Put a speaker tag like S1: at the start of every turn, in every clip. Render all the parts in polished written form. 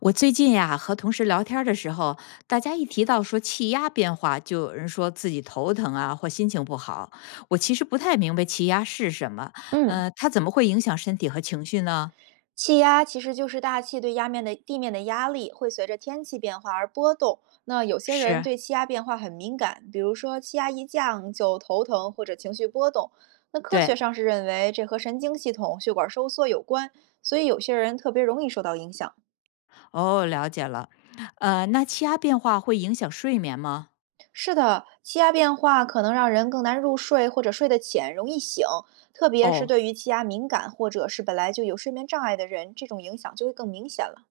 S1: 我最近呀，和同事聊天儿的时候，大家一提到说气压变化，就有人说自己头疼啊，或心情不好。我其实不太明白气压是什么，
S2: 嗯，
S1: 它怎么会影响身体和情绪呢？
S2: 气压其实就是大气对压面的地面的压力会随着天气变化而波动。那有些人
S1: 是，
S2: 对气压变化很敏感，比如说气压一降就头疼或者情绪波动。那科
S1: 对，
S2: 学上是认为这和神经系统血管收缩有关，所以有些人特别容易受到影响。
S1: 哦，了解了。那气压变化会影响睡眠吗？
S2: 是的，气压变化可能让人更难入睡或者睡得浅，容易醒，特别是
S1: 哦，
S2: 对于气压敏感或者是本来就有睡眠障碍的人，这种影响就会更明显了。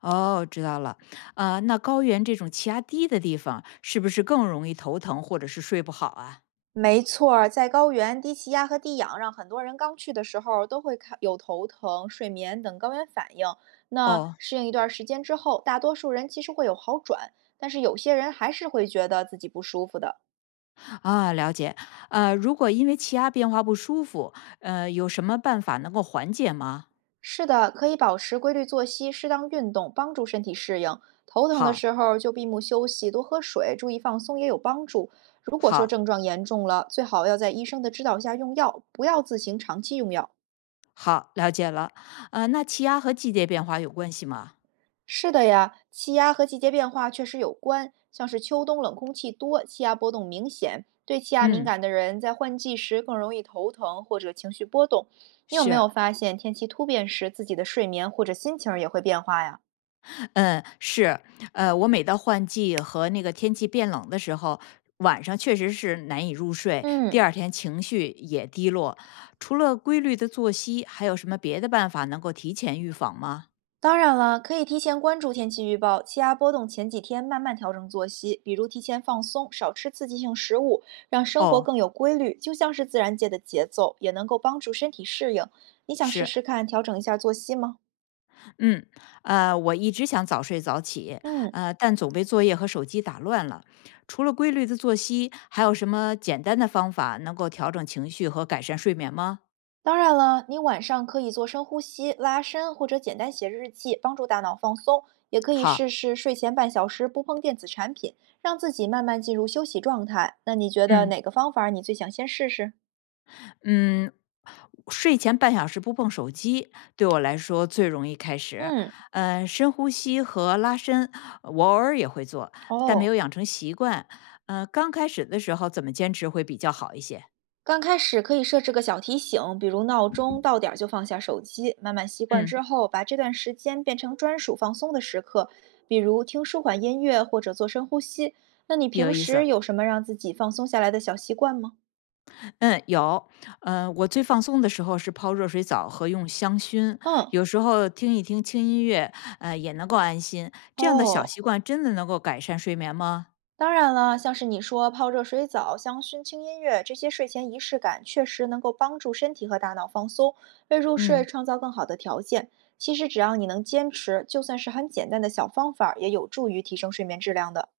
S1: 哦，知道了。那高原这种气压低的地方，是不是更容易头疼或者是睡不好啊？
S2: 没错儿，在高原，低气压和低氧让很多人刚去的时候都会看有头疼、睡眠等高原反应。那
S1: 哦，
S2: 适应一段时间之后，大多数人其实会有好转，但是有些人还是会觉得自己不舒服的。
S1: 啊，了解。如果因为气压变化不舒服，有什么办法能够缓解吗？
S2: 是的，可以保持规律作息、适当运动，帮助身体适应。头疼的
S1: 好，
S2: 时候就闭目休息，多喝水，注意放松也有帮助。如果说
S1: 好，
S2: 症状严重了，最好要在医生的指导下用药，不要自行长期用药。
S1: 好，了解了。那气压和季节变化有关系吗？
S2: 是的呀，气压和季节变化确实有关，像是秋冬冷空气多，气压波动明显，对气压敏
S1: 嗯，
S2: 感的人在换季时更容易头疼或者情绪波动。你有没
S1: 是，
S2: 有发现天气突变时，自己的睡眠或者心情儿也会变化呀？
S1: 嗯，是。我每到换季和那个天气变冷的时候，晚上确实是难以入睡，第
S2: 嗯，
S1: 二天情绪也低落。除了规律的作息，还有什么别的办法能够提前预防吗？
S2: 当然了，可以提前关注天气预报，气压波动前几天慢慢调整作息，比如提前放松，少吃刺激性食物，让生活
S1: 哦，
S2: 更有规律，就像是自然界的节奏，也能够帮助身体适应。你想试
S1: 是。
S2: 试看调整一下作息吗？
S1: 嗯，我一直想早睡早起，
S2: 嗯，
S1: 但总被作业和手机打乱了。除了规律的作息，还有什么简单的方法能够调整情绪和改善睡眠吗？
S2: 当然了，你晚上可以做深呼吸、拉伸，或者简单写日记，帮助大脑放松。也可以试
S1: 好，
S2: 试睡前半小时不碰电子产品，让自己慢慢进入休息状态。那你觉得
S1: 嗯
S2: 哪个方法你最想先试试？
S1: 嗯，睡前半小时不碰手机，对我来说最容易开始。
S2: 嗯。
S1: 深呼吸和拉伸，我偶尔也会做，但没
S2: 哦，
S1: 有养成习惯。刚开始的时候怎么坚持会比较好一些？
S2: 刚开始可以设置个小提醒，比如闹钟，到点儿就放下手机。慢慢习惯
S1: 嗯，
S2: 之后，把这段时间变成专属放松的时刻，比如听舒缓音乐或者做深呼吸。那你
S1: 有
S2: 平
S1: 意
S2: 时
S1: 思。
S2: 有什么让自己放松下来的小习惯吗？
S1: 嗯，有，我最放松的时候是泡热水澡和用香薰，
S2: 嗯。
S1: 有时候听一听轻音乐，也能够安心。这样的小
S2: 哦，
S1: 习惯真的能够改善睡眠吗？
S2: 当然了，像是你说泡热水澡、香薰、轻音乐这些睡前仪式感，确实能够帮助身体和大脑放松，为入睡
S1: 嗯，
S2: 创造更好的条件。其实只要你能坚持，就算是很简单的小方法儿也有助于提升睡眠质量的。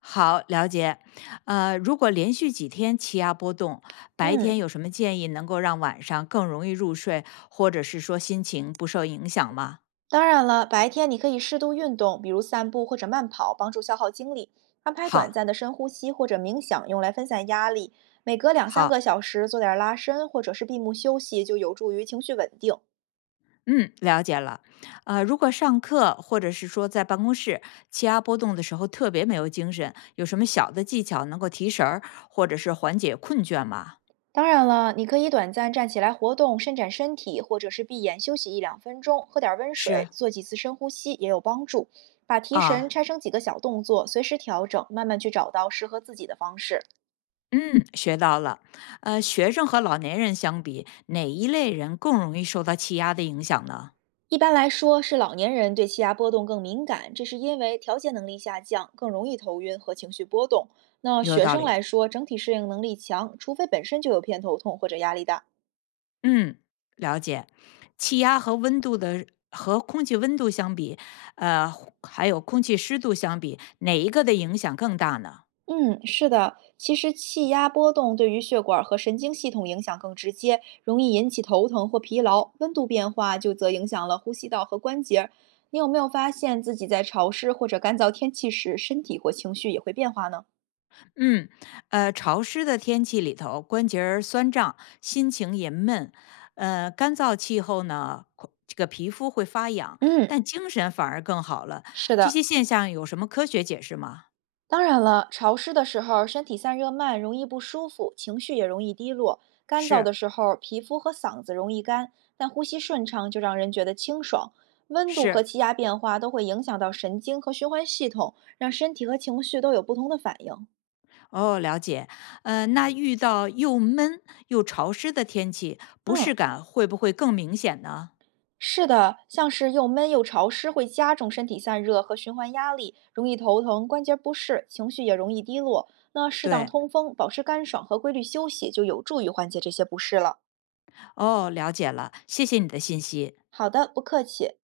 S1: 好，了解。如果连续几天气压波动，白天
S2: 嗯，
S1: 有什么建议能够让晚上更容易入睡，或者是说心情不受影响吗？
S2: 当然了，白天你可以适度运动，比如散步或者慢跑，帮助消耗精力；安排短
S1: 好，
S2: 暂的深呼吸或者冥想，用来分散压力。每隔两三
S1: 好。
S2: 个小时做点儿拉伸或者是闭目休息，就有助于情绪稳定。
S1: 嗯，了解了。如果上课或者是说在办公室气压波动的时候特别没有精神，有什么小的技巧能够提神儿，或者是缓解困倦吗？
S2: 当然了，你可以短暂站起来活动、伸展身体，或者是闭眼休息一两分钟，喝点温水，
S1: 是，
S2: 做几次深呼吸也有帮助。把提神
S1: 啊，
S2: 拆成几个小动作，随时调整，慢慢去找到适合自己的方式。
S1: 嗯，学到了。学生和老年人相比，哪一类人更容易受到气压的影响呢？
S2: 一般来说，是老年人对气压波动更敏感，这是因为调节能力下降，更容易头晕和情绪波动。那
S1: 有
S2: 学
S1: 道
S2: 生
S1: 理。
S2: 来说，整体适应能力强，除非本身就有偏头痛或者压力大。
S1: 嗯，了解。气压和温度的和空气温度相比，呃，还有空气湿度相比，哪一个的影响更大呢？
S2: 嗯，是的，其实气压波动对于血管和神经系统影响更直接，容易引起头疼或疲劳。温度变化就则影响了呼吸道和关节。你有没有发现自己在潮湿或者干燥天气时，身体或情绪也会变化呢？
S1: 嗯，潮湿的天气里头，关节儿酸胀，心情也闷。干燥气候呢，口这个皮肤会发痒，
S2: 嗯，
S1: 但精神反而更好了。
S2: 是
S1: 这
S2: 的，
S1: 些现象有什么科学解释吗？
S2: 当然了，潮湿的时候身体散热慢，容易不舒服，情绪也容易低落；干燥的
S1: 是，
S2: 时候，皮肤和嗓子容易干，但呼吸顺畅就让人觉得清爽。温度和
S1: 是，
S2: 气压变化都会影响到神经和循环系统，让身体和情绪都有不同的反应。
S1: 哦，了解。那遇到又闷又潮湿的天气，不
S2: 嗯，
S1: 适感会不会更明显呢？
S2: 是的，像是又闷又潮湿，会加重身体散热和循环压力，容易头疼、关节不适，情绪也容易低落。那适当
S1: 对，
S2: 通风、保持干爽和规律休息，就有助于缓解这些不适了。
S1: 哦，了解了，谢谢你的信息。
S2: 好的，不客气。